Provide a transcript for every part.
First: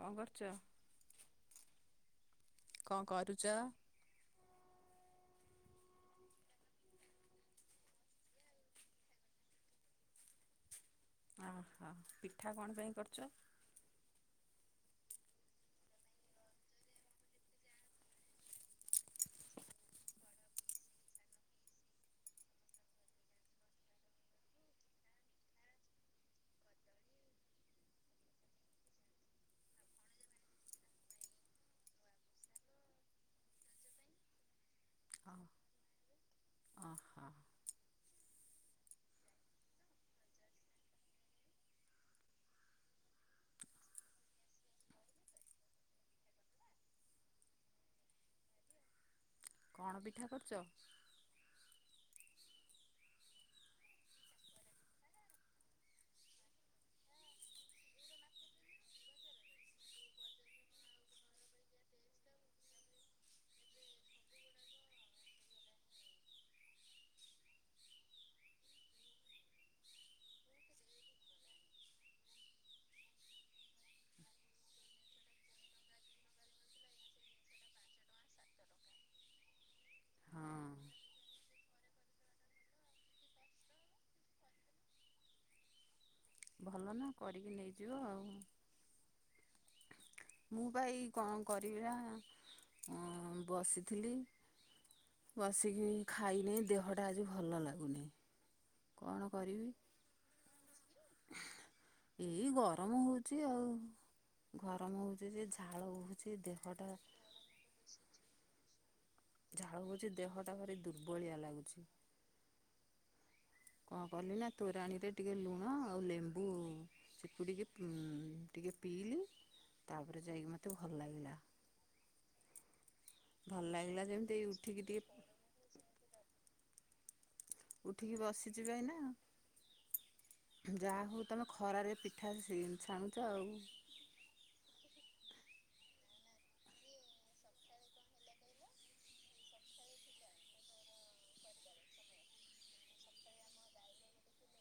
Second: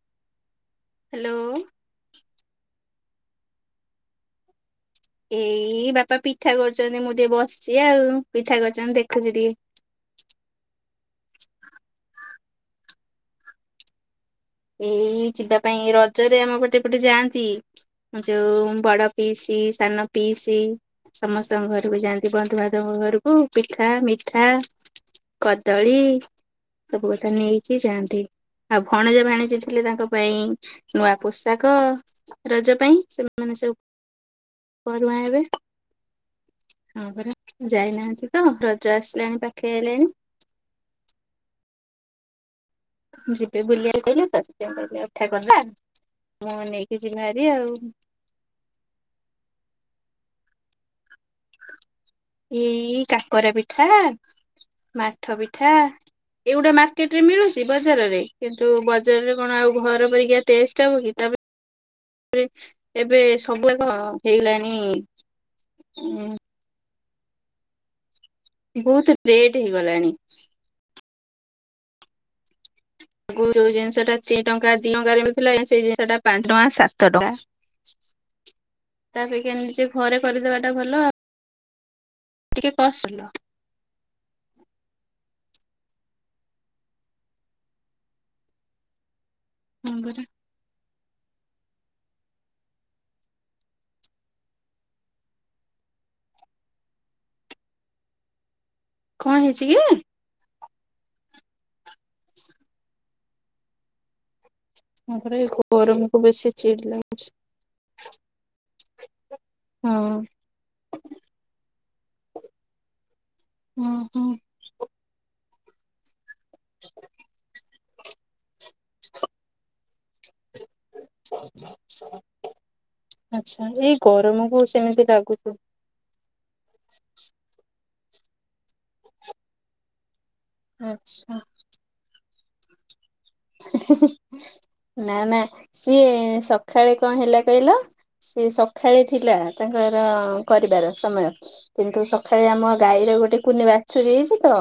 କଣ କରୁଛ? ହ୍ୟାଲୋ। କଣ କରୁଚ? ଏଇ ବାପା ପିଠା କରୁଛନ୍ତି ମୁଁ ଟିକେ ବସିଛି ଆଉ ପିଠା କରୁଛନ୍ତି ଦେଖୁଛି ଟିକେ। ଓହୋ ପିଠା କଣ ପାଇଁ କରୁଛ? ଏଇ ଯିବା ପାଇଁ ରଜରେ ଆମ ପଟେ ପଟେ ଯାଆନ୍ତି ଯୋଉ ବଡ ପିଇସି ସାନ ପିଇସି ସମସ୍ତଙ୍କ ଘରକୁ ଯାଆନ୍ତି ବନ୍ଧୁବାନ୍ଧବଙ୍କ ଘରକୁ ପିଠା ମିଠା କଦଳୀ ସବୁ କଥା ନେଇକି ଯାଆନ୍ତି ଆଉ ଭଣଜା ଭାଣିଜି ଯିଏ ଥିଲେ ତାଙ୍କ ପାଇଁ ନୂଆ ପୋଷାକ ରଜ ପାଇଁ ସେମାନେ ସବୁ ପୋରୁହାଁ ହେବେ ହଁ ଓହୋ ପରା ଯାଇନାହାଁନ୍ତି। ହ ରଜ ଆସିଲାଣି ପାଖେଇ ଆଇଲାଣି। ଯିବେ ବୁଲିବାକୁ କହିଲେ ତ ସେ କହିଲେ ପିଠା କରିଦିଅ ମୁଁ ନେଇକି ଯିବି ହାରି ଆଉ। କଣ ପିଠା କରୁଛ? ଏଇ କାକରା ପିଠା ମାଠ ପିଠା ଏଇଗୁଡା ମାର୍କେଟ ରେ ମିଳୁଛି ବଜାରରେ କିନ୍ତୁ ବଜାରରେ କଣ ଆଉ ଘର ପରିକା ଟେଷ୍ଟ ହବ କି ତାପରେ ଏବେ ସବୁଯାକ କଣ ହେଇଗଲାଣି ବହୁତ ଲେଟ ହେଇଗଲାଣି। ଆଗରୁ ଜିନିଷ ଟା ତିନି ଟଙ୍କା ଦି ଟଙ୍କାରେରେ ମିଳିଥିଲା ସେଇ ଜିନିଷ ଟା ପାଞ୍ଚ ଟଙ୍କା ସାତ ଟଙ୍କା ତା ଅପେକ୍ଷା ନିଜେ ଘରେ ହଁ କରିଦବା ଟା ଭଲ ଆ ଟିକେ କଷ୍ଟ ଲୋ ଭଲ ନା କରିକି ନେଇଯିବ ଆଉ। ହଁ ପରା ମୁଁ ବା ଏଇ କଣ କରିବା ବସିଥିଲି ବସିକି ଖାଇନି ଦେହଟା ଆଜି ଭଲ ଲାଗୁନି। କଣ ହେଇଛି କି? [unintelligible] ଏଇ ଗରମ ହଉ ଚି ଆଉ। ଗରମ ହଉଛି ତାପରେ ଯେ ଝାଳ ଗରମକୁୁ ବହୁଛି ବେଶୀ ଦେହଟା ଚିଡ ଲାଗୁଛି। ଝାଳ ବୋହୁଛି ଦେହଟା ଭାର ଦୁର୍ବଳିଆ ଲାଗୁଛି। ହଁ କଣ ହଁ କରିଲା ତୋରାଣୀରେ ଟିକେ ଲୁ [unintelligible] ଟିକେ ପିଇଲି ତାପରେ ଯାଇକି [unintelligible] ଲାଗିଲା [unintelligible] ଭଲ ଆଚ୍ଛା ଏଇ ଲାଗିଲା ଯେମିତି ଏଇ ଗରମକୁ ଉଠିକି ସେମିତି ଟିକେ ଲାଗୁଥୁ ଉଠିକି ବସିଚି ବା ଏଇନା। ଯାହା ହଉ ଆଚ୍ଛା ତୋମେ ଖରାରେ [inaudible] ପିଠା ସେଇ ଛାଣୁ ନା ନା ସିଏ ସଖାଳେ କଣ ହେଲା କହିଲ, ସିଏ ସଖାଳେ ଥିଲା ତାଙ୍କର କରିବାର ସମୟ କିନ୍ତୁ ସଖାଳେ ଆମ ଗାଈର ଗୋଟେ କୁନି ବାଛୁରୀ ହେଇଚି ତ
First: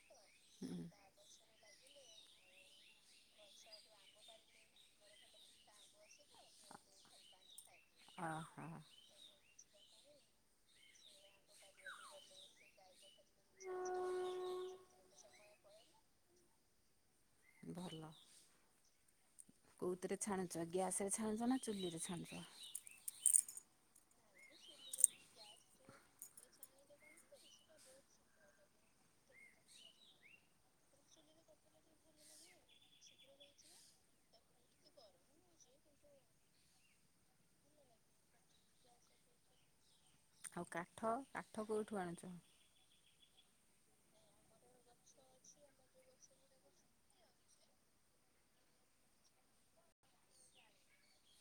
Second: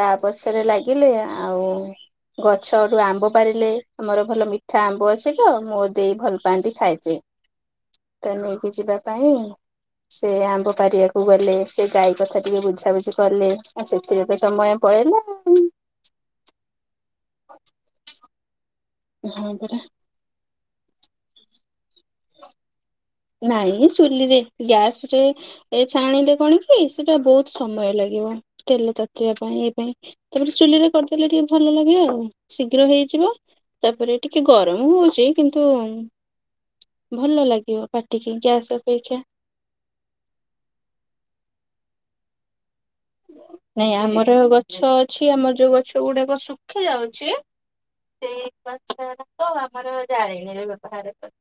ତା ପଛରେ ଲାଗିଲେ ଆଉ ଗଛ ତୋଠୁ ଆମ୍ବ ପାରିଲେ ଆମର ଭଲ ମିଠା ଆମ୍ବ ଅଛି ତ ମୋ ଦେଇ ଭଲ ପାଆନ୍ତି ଖାଇତେ। ତ ଅହ ନେଇକି ଯିବା ପାଇଁ ସେ ଆମ୍ବ ପାରିବାକୁ ଗଲେ, ସେ ଗାଈ କଥା ଟିକେ ବୁଝାବୁଝି କଲେ, ଆଉ ସେଥିରେ ତ ସମୟ ପଳେଇଲା ଆଉ। ଭଲ [inaudible] ହଁ ପରା। ଛ-ଗ୍ୟାସ୍ ରେ ଛାଣୁଚ ନା ଚୁଲିରେ ଛାଣୁଚ? ନାଇଁ ଚୁଲିରେ ଗ୍ୟାସ୍ ରେ ଏ ଛାଣିଲେ କଣ କି ସେଟା ବହୁତ ସମୟ ଲାଗିବ, ତେଲ ତାତିିବା ପାଇଁ ଏଇ ପାଇଁ, ତାପରେ ଚୁଲିରେ କରିଦେଲେ ଟିକେ ଭଲ ଲାଗିବ ଆଉ ଶୀଘ୍ର ହେଇଯିବ ତାପରେ ଟିକେ ଗରମ ହଉଚି, କିନ୍ତୁ ଭଲ ଲାଗିବ। ପାଟିିକି ଗ୍ୟାସ୍ ଅପେକ୍ଷା। ଆଉ କାଠ କାଠ କୋଉଠୁ ଆଣୁଛ। ନାଇଁ ଆମର ଗଛ ଅଛି ଆମର ଯୋଉ ଗଛ ଗୁଡାକ ଶୁଖି ଯାଉଛି, ସେଇ ଗଛ ରେ ତ ଆମର ଜାଳେଣୀରେ ବ୍ୟବହାର କର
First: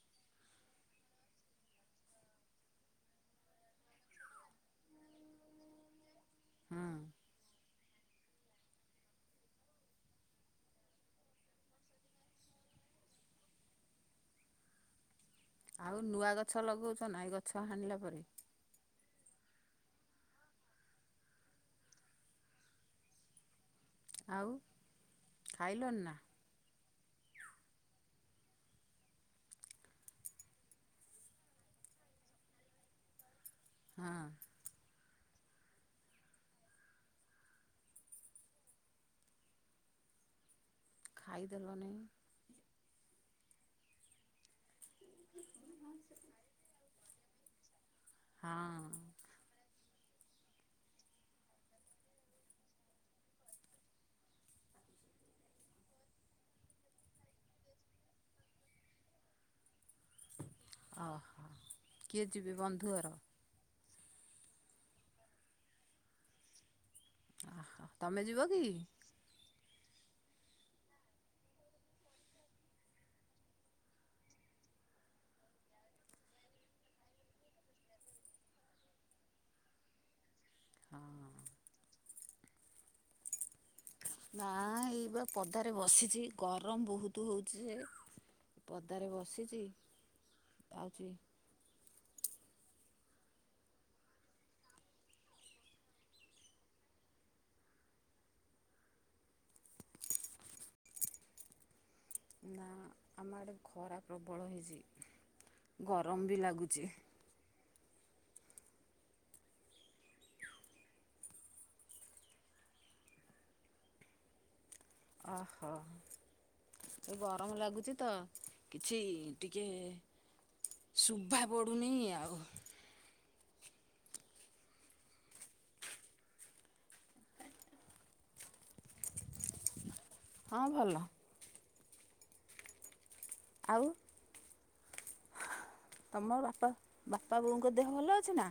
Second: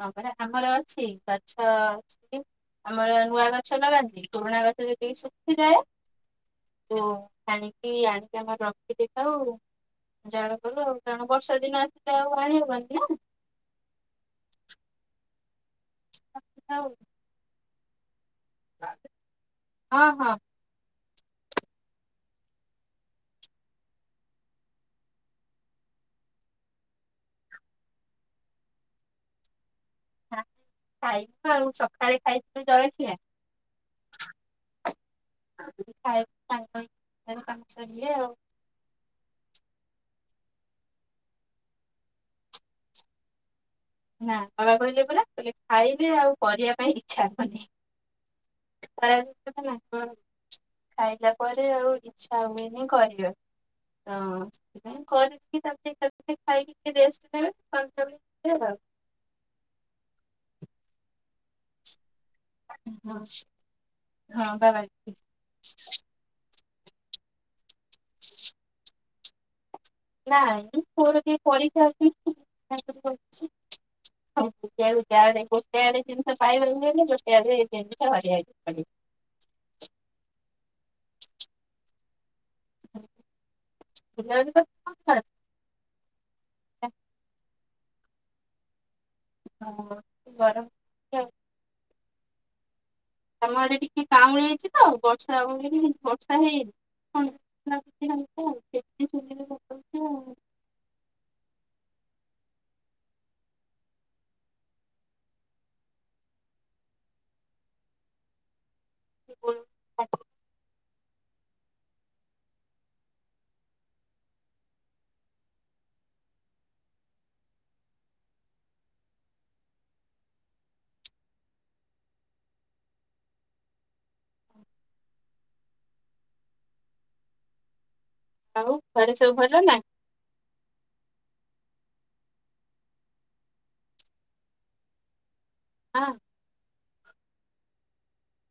ହଁ ପରା ଆମର ଅଛି ଗଛ ଅଛି ଆମର ନୂଆ ଗଛ ଲଗାନ୍ତି, ପୁରୁଣା ଗଛରେ ଟିକେ ଶୁଖିଯାଏ ହୁଁ ତ ହାଣିକି ଆଣିକି ଆମର ରଖି ଦେଇଥାାଉ ଜାଳ କରୁ ଆଉ, କାରଣ ବର୍ଷା ଦିନ ଆସିଲେ ଆଉ ଆଣି ହବନି ନା। ଆଉ ନୂଆ ଗଛ ଆଉ ଲଗଉଛ ନା ଏ ଗଛ ତ ହାଣିଲା ପରେ। ହଁ, ହଁ। ଆଉ ଖାଇଲଣି ନା? ନା ଖାଇବୁ ଆଉ ସଖାଳେ ଖାଇଥିଲି ଜଳଖିଆ। ହଁ [unintelligible] ତାଙ୍କ [inaudible] କାମ ସଇଲେ ଆଉ। ଖାଇଦେଲନି। ନା ବାବା କହିଲେ ପରା କହିଲେ, ଖାଇଲେ ଆଉ କରିବା ପାଇଁ ଇଚ୍ଛା ହବନି। ହଁ ଖରାରେ [inaudible] ହଁ, ଖାଇଲା ପରେ ଆଉ ଇଚ୍ଛା ହୁଏନି କରିବାକୁ, ତ ସେଥିପାଇଁ କରିକି ତାପରେ [inaudible] ଖାଇକି ଟିକେ ରେଷ୍ଟ ନବେ [inaudible] ହଁ। କିଏ ଯିବେ ବନ୍ଧୁଘର? ଆଉ ହଁ, ବାଏ, ବାଏ। ତୋମେ ଯିବ କି? ନାହିଁ ପୁଅର ଟିକେ ପରୀକ୍ଷା ଅଛି [inaudible] ସେ ଆଡେ ତିନିଥର ଖାଇବ [unintelligible] ଇଆଡେ ଇଏ [unintelligible] ହଁ ହ ନା ଏଇ ବା ପଦାରେ ବସିଛି ଗରମ ବହୁତ ହଉଛି ଯେ ପ ତାରେ ବସିଛି ଗରମ ଆଉଛି ଆମ ଆଡେ ଟିକେ କାଉଁଳେଇଛି ତ ବର୍ଷା ହବବୋଲିକି ବର୍ଷା ହେଇନିଣ [unintelligible] ଆଉ ନା ଆମ ଆଡ଼େ ଖରା ପ୍ରବଳ ହେଇଛି ଗରମ ବି ଲାଗୁଛି [inaudible] ଓହୋ ଗରମ ଲାଗୁଛି ତ କିଛି ଟିକେ ଶୁଭା ପଡ଼ୁନି ଆଉ। ହଉ। ଘରେ ସବୁ ଭଲ ନା। ହଁ ଭଲ ଆଉ। ହଁ ତମ ବାପା। ବାପା ବୋଉଙ୍କ ଦେହ ଭଲ ଅଛି ନା।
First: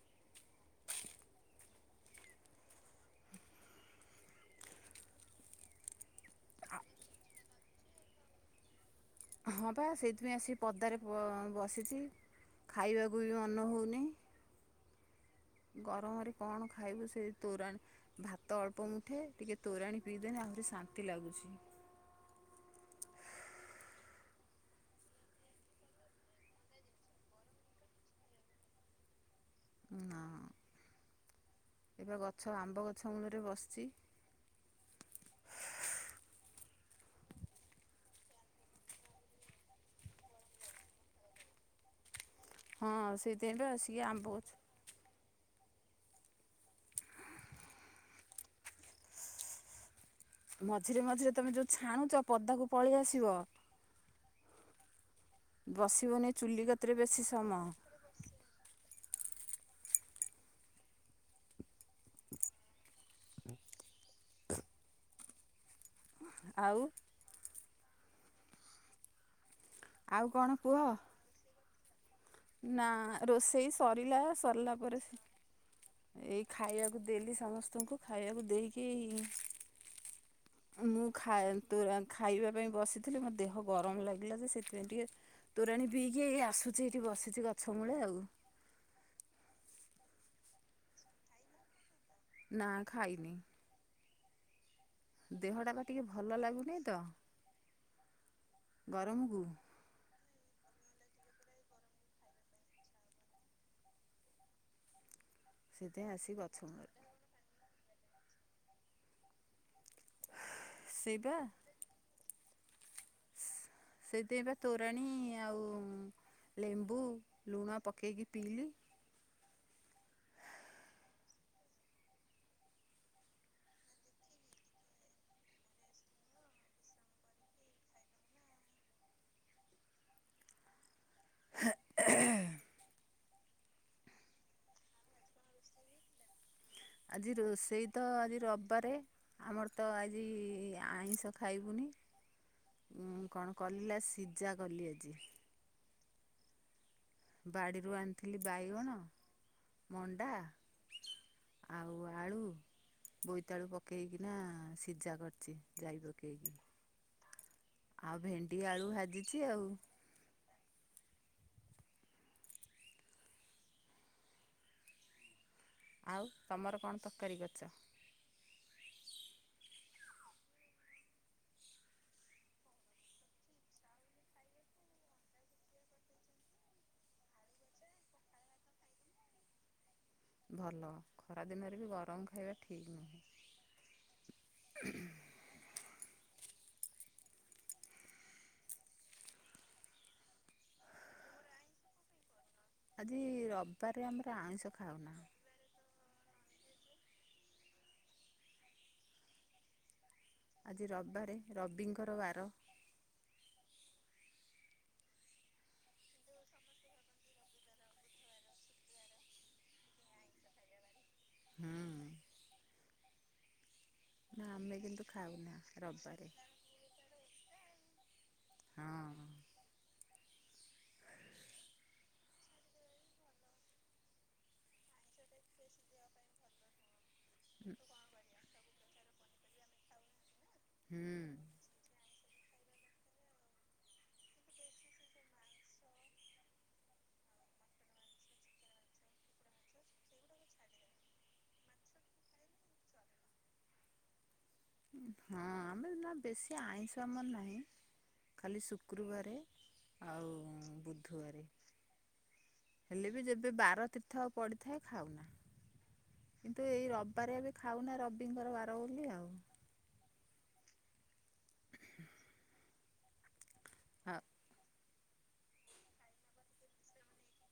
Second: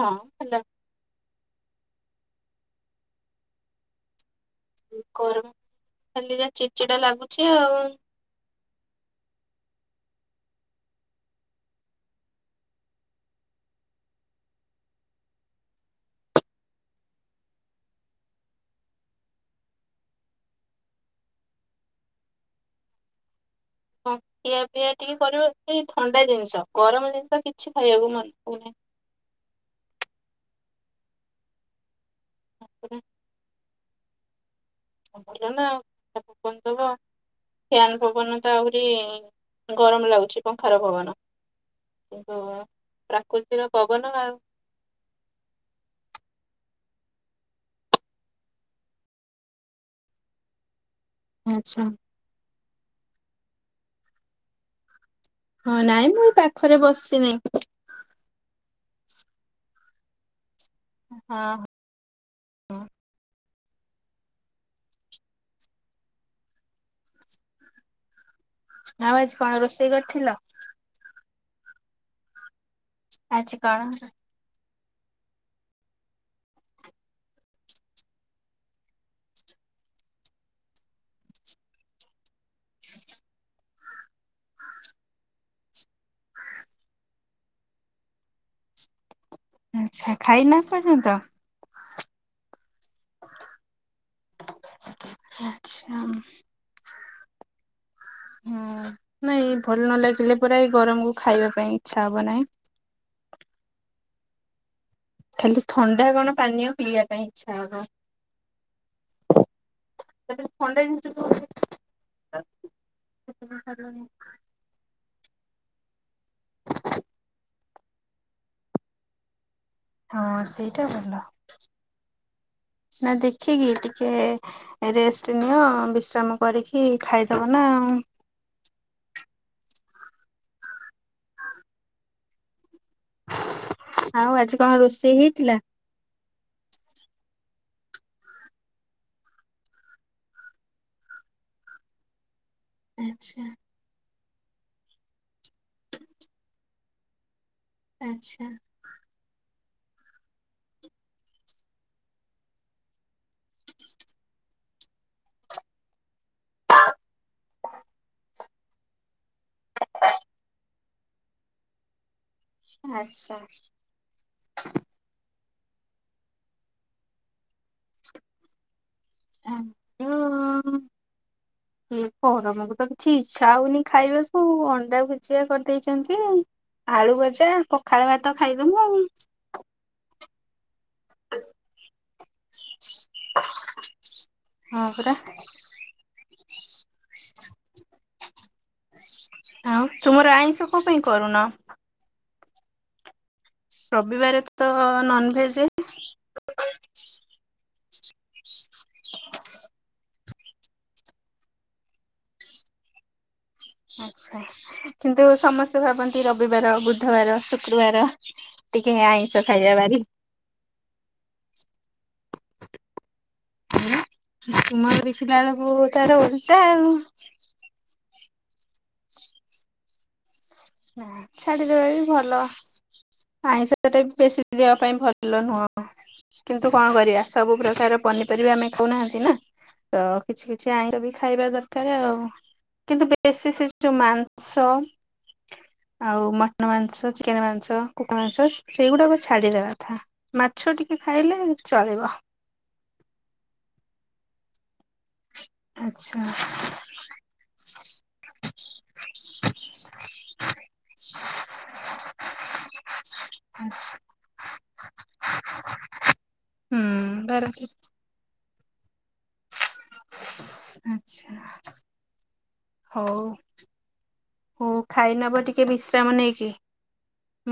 ହଁ ହେଲା। କର। ଖାଲି ଯା ଚିଡ଼ିଡା ଲାଗୁଛି। [unintelligible] ହଁ ପା ସେଇଥିପାଇଁ ଆସି ପଦାରେ ବ ବସିଛି ଖାଇବାକୁ ବି ମନ ହେଉନି ଗରମରେ କଣ ଖାଇବୁ ସେ ତୋରାଣି ଭାତ ଅଳ୍ପ ମୁଠେ ଟିକେ ତୋରାଣି ପିଇଦେନି ଆହୁରି ଶାନ୍ତି ଲାଗୁଛି। ହଁ ଖିଇଆ ପିଇଆ ଟିକେ କରିବ ଏ ଥଣ୍ଡା ଜିନିଷ ଗରମ ଜିନିଷ କିଛି ଖାଇବାକୁ ମନ ହଉନାହିଁ। ନା। ଏବେ ଗଛ ଆମ୍ବ ପୁରା ଗଛ ମୂଳରେ ବସିଛି। ଭଲ ନା ପବନ ଦବ ଫ୍ୟାନ ପବନ ତ ଆହୁରି ଗରମ ଲାଗୁଛି ପଙ୍ଖାର ପବନ। କିନ୍ତୁ ହଁ ସେଇଥିପାଇଁ ପ୍ରାକୃତିକ ତ ପବନ ଆସିକି ଆଉ ଆମ୍ବ ଅଛୁ। ମ। ମଝିରେ ମଝିରେ ତମେ ଯୋଉ ଆଚ୍ଛା ଛାଣୁଚ ପଦାକୁ। ପଳେଇଆସିବ। ହଁ ନାଇଁ ମୁଁ ବସିବନି ଏ ଚୁଲି ପାଖରେ କତିରେ ବସି ବେଶୀ ନି। ସମୟ ହଁ ହ। ଆଉ। ଆଉ ଆଜି। କଣ ରୋଷେଇ ଆଉ କରିଥିଲ। କଣ କୁହ ନା ଆଜି ରୋଷେଇ କଣ ସରିଲା ସରିଲା। [unintelligible] ଏଇ ଖାଇବାକୁ ଦେଲି ସମସ୍ତଙ୍କୁ ଖାଇବାକୁ ଦେଇକି ମୁଁ ଖା ଖାଇବା। ପାଇଁ ବସିଥିଲି ମୋ ଦେହକୁ। ଗରମ ଲାଗିଲା ଯେ ସେଥିପାଇଁ ଟିକେ ତୋରାଣୀ ପିଇକି ଏଇ ଆସୁଛି ଏଠି ବସିଛି ଗଛ ମୂଳେ ଆଉ। ଆଛା ଖାଇ ନ ଏପର୍ଯ୍ୟନ୍ତ। ନା ଖାଇନି। ଦେହଟାପା ଆଚ୍ଛା ଟିକେ ହଁ। ଭଲ ଲାଗୁନେଇଁ ତ ଗରମକୁ। ପୁରା ଏଇ ଗରମ କୁ ଖାଇବା ପାଇଁ ଇଚ୍ଛା ହବ ନାହିଁ। ଖାଲି ଥଣ୍ଡା ସେଥିପାଇଁ କଣ ଆସିକି ଗଛ ପାନୀୟ ମୂଳରେ ପିଇବା ପାଇଁ ଇଚ୍ଛା ହବ। ସେଥିରେ ଥଣ୍ଡା ସେଇବା ଜିନିଷ ରହୁଛି। ସେଇଥି ପାଇଁ ବା ତୋରଣୀ ଇଁଏ ଆଉ ଲେମ୍ବୁ ଲୁଣ ପକେଇକି ପିଇଲି। ହଁ ସେଇଟା ଭଲ ନା ଦେଖିକି ଟିକେ ରେଷ୍ଟ ନିଅ ବିଶ୍ରାମ କରିକି ଖାଇଦବ ନା ଆଉ। ହା [unintelligible] ଆଉ ଆଜି କଣ ରୋଷେଇ ହେଇଥିଲା? ଆଜି ରୋଷେଇ ତ ଆଜି ରବିବାରେ ଆମର ତ ଆଜି ଆଇଁଷ ଖାଇବୁନି। ଉଁ ଆଚ୍ଛା କଣ କଲା ସିଦ୍ ପୂଜା କଲି ଆଜି। [inaudible] ବାଡ଼ିରୁ ଆଣିଥିଲି ଆଚ୍ଛା। ବାଇଗଣ, ମଣ୍ଡା ଆଉ ଆଳୁ, ବୋଇତାଳୁ ପକେଇକିନା ସିଝା କରିଛି ଯାଇବ ଡ଼ି ଆଉ ଭେଣ୍ ଟି ଆଳୁ ଭାଜିଛି ଆଉ। ଆଚ୍ଛା। ଆଉ ତମର କଣ ତରକାରୀ କରିଚ? [unintelligible] ଏ ପରମକୁ ତ କିଛି ଇଚଛା ହଉନି ଖାଇବାକୁ ଅଣ୍ଡା ଭୁଜିଆ କରିଦେଇଛନ୍ତି ଆଳୁ ଭଜା ପଖାଳ ଭାତ ଖାଇଦମୁଁ ଆଉ। ଭଲ। ଖରା ଦିନରେ ବି ଗରମ ଖାଇବା ଠିକ୍ ନୁହେଁ। ହଁ ପରା। ଆଉ ତୁମର ଆଇଷଁ କ ପାଇଁ କରୁନ? ଆଜି ରବିବାରରେ ଆମର ରବିବାରେ ତ ଆଇଁଷ ଖାଉନା। Non veg. ଆଜି ରବ୍ ବାରେ ରବିଙ୍କର ବାର। ଆଛା କିନ୍ତୁ ସମସ୍ତେ ଭାବନ୍ତି ରବିବାର ବୁଧବାର ଶୁକ୍ରବାର ଟିକେ ଆଇଁଷ ଖାଇବା ବାରି। ହୁଁ ନା ଉଁ ଆମେ ତୁମର କିନ୍ତୁ ଦେଖିଲା ଖାଉନା ଏଳୁକୁ ତାର ରବିବାରେ ଓଲଟା ଆଉ। ହଁ। ନା ଛାଡିଦବା ବି ଭଲ ଆଇଁଷଟା ବି ବେଶୀ ଦେବା ପାଇଁ ଭଲ ନୁହଁ। କିନ୍ତୁ କଣ କରିବା? ସବୁ ପ୍ରକାର ପନିପରିବା ଆମେ କଉନାହାନ୍ତି। ଏନା ଅ କିଛି କିଛି ଆଇଁଷ ବି ହୁଁ। ଖାଇବା ଦରକାର ଆଉ। କିନ୍ତୁ ବେଶୀ ସେ ଯଉ ମାଂସ ଆଉ ମଟନ ମାଂସ, ଚିକେନ ମାଂସ, କୁକୁ ମାଂସ, ସେଇଗୁଡାକ ଛାଡିଦବା କଥା ମାଛ ଟିକେ ଖାଇଲେ ଚଳିବ। ହଁ ଆମେ ନା ଆଚ୍ଛା ବେଶୀ ଆଇଁଷ ଆମର ନାହିଁ ଖାଲି ଶୁକ୍ରୁବାରେ ଆଉ ବୁଧୁବାରେ, ହେଲେ ବି ଯେବେ ବାର ତୀର୍ଥ ପଡିଥାଏ ଖାଉନା କିନ୍ତୁ ଏଇ ହୁଁ ରବିବାରେ ବାର ଏବେ ଖାଉନା ରବିଙ୍କର ବାର। ରହିଲି ଆଉ। ଆଛା ହଉ। ହଁ। ହଉ ଖାଇ ନବ ଟିକେ ବିଶ୍ରାମ ନେଇକି।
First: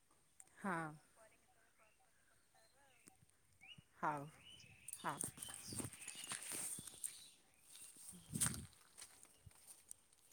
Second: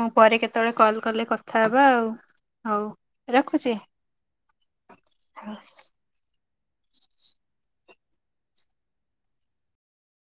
ମୁଁ ପରେ କେତେବେଳେ ହଁ କଲ୍ କଲେ କଥ୍ କଥା ହବା ଆଉ ହଉ ରଖ୍ ହଉ ହଁ। [inaudible]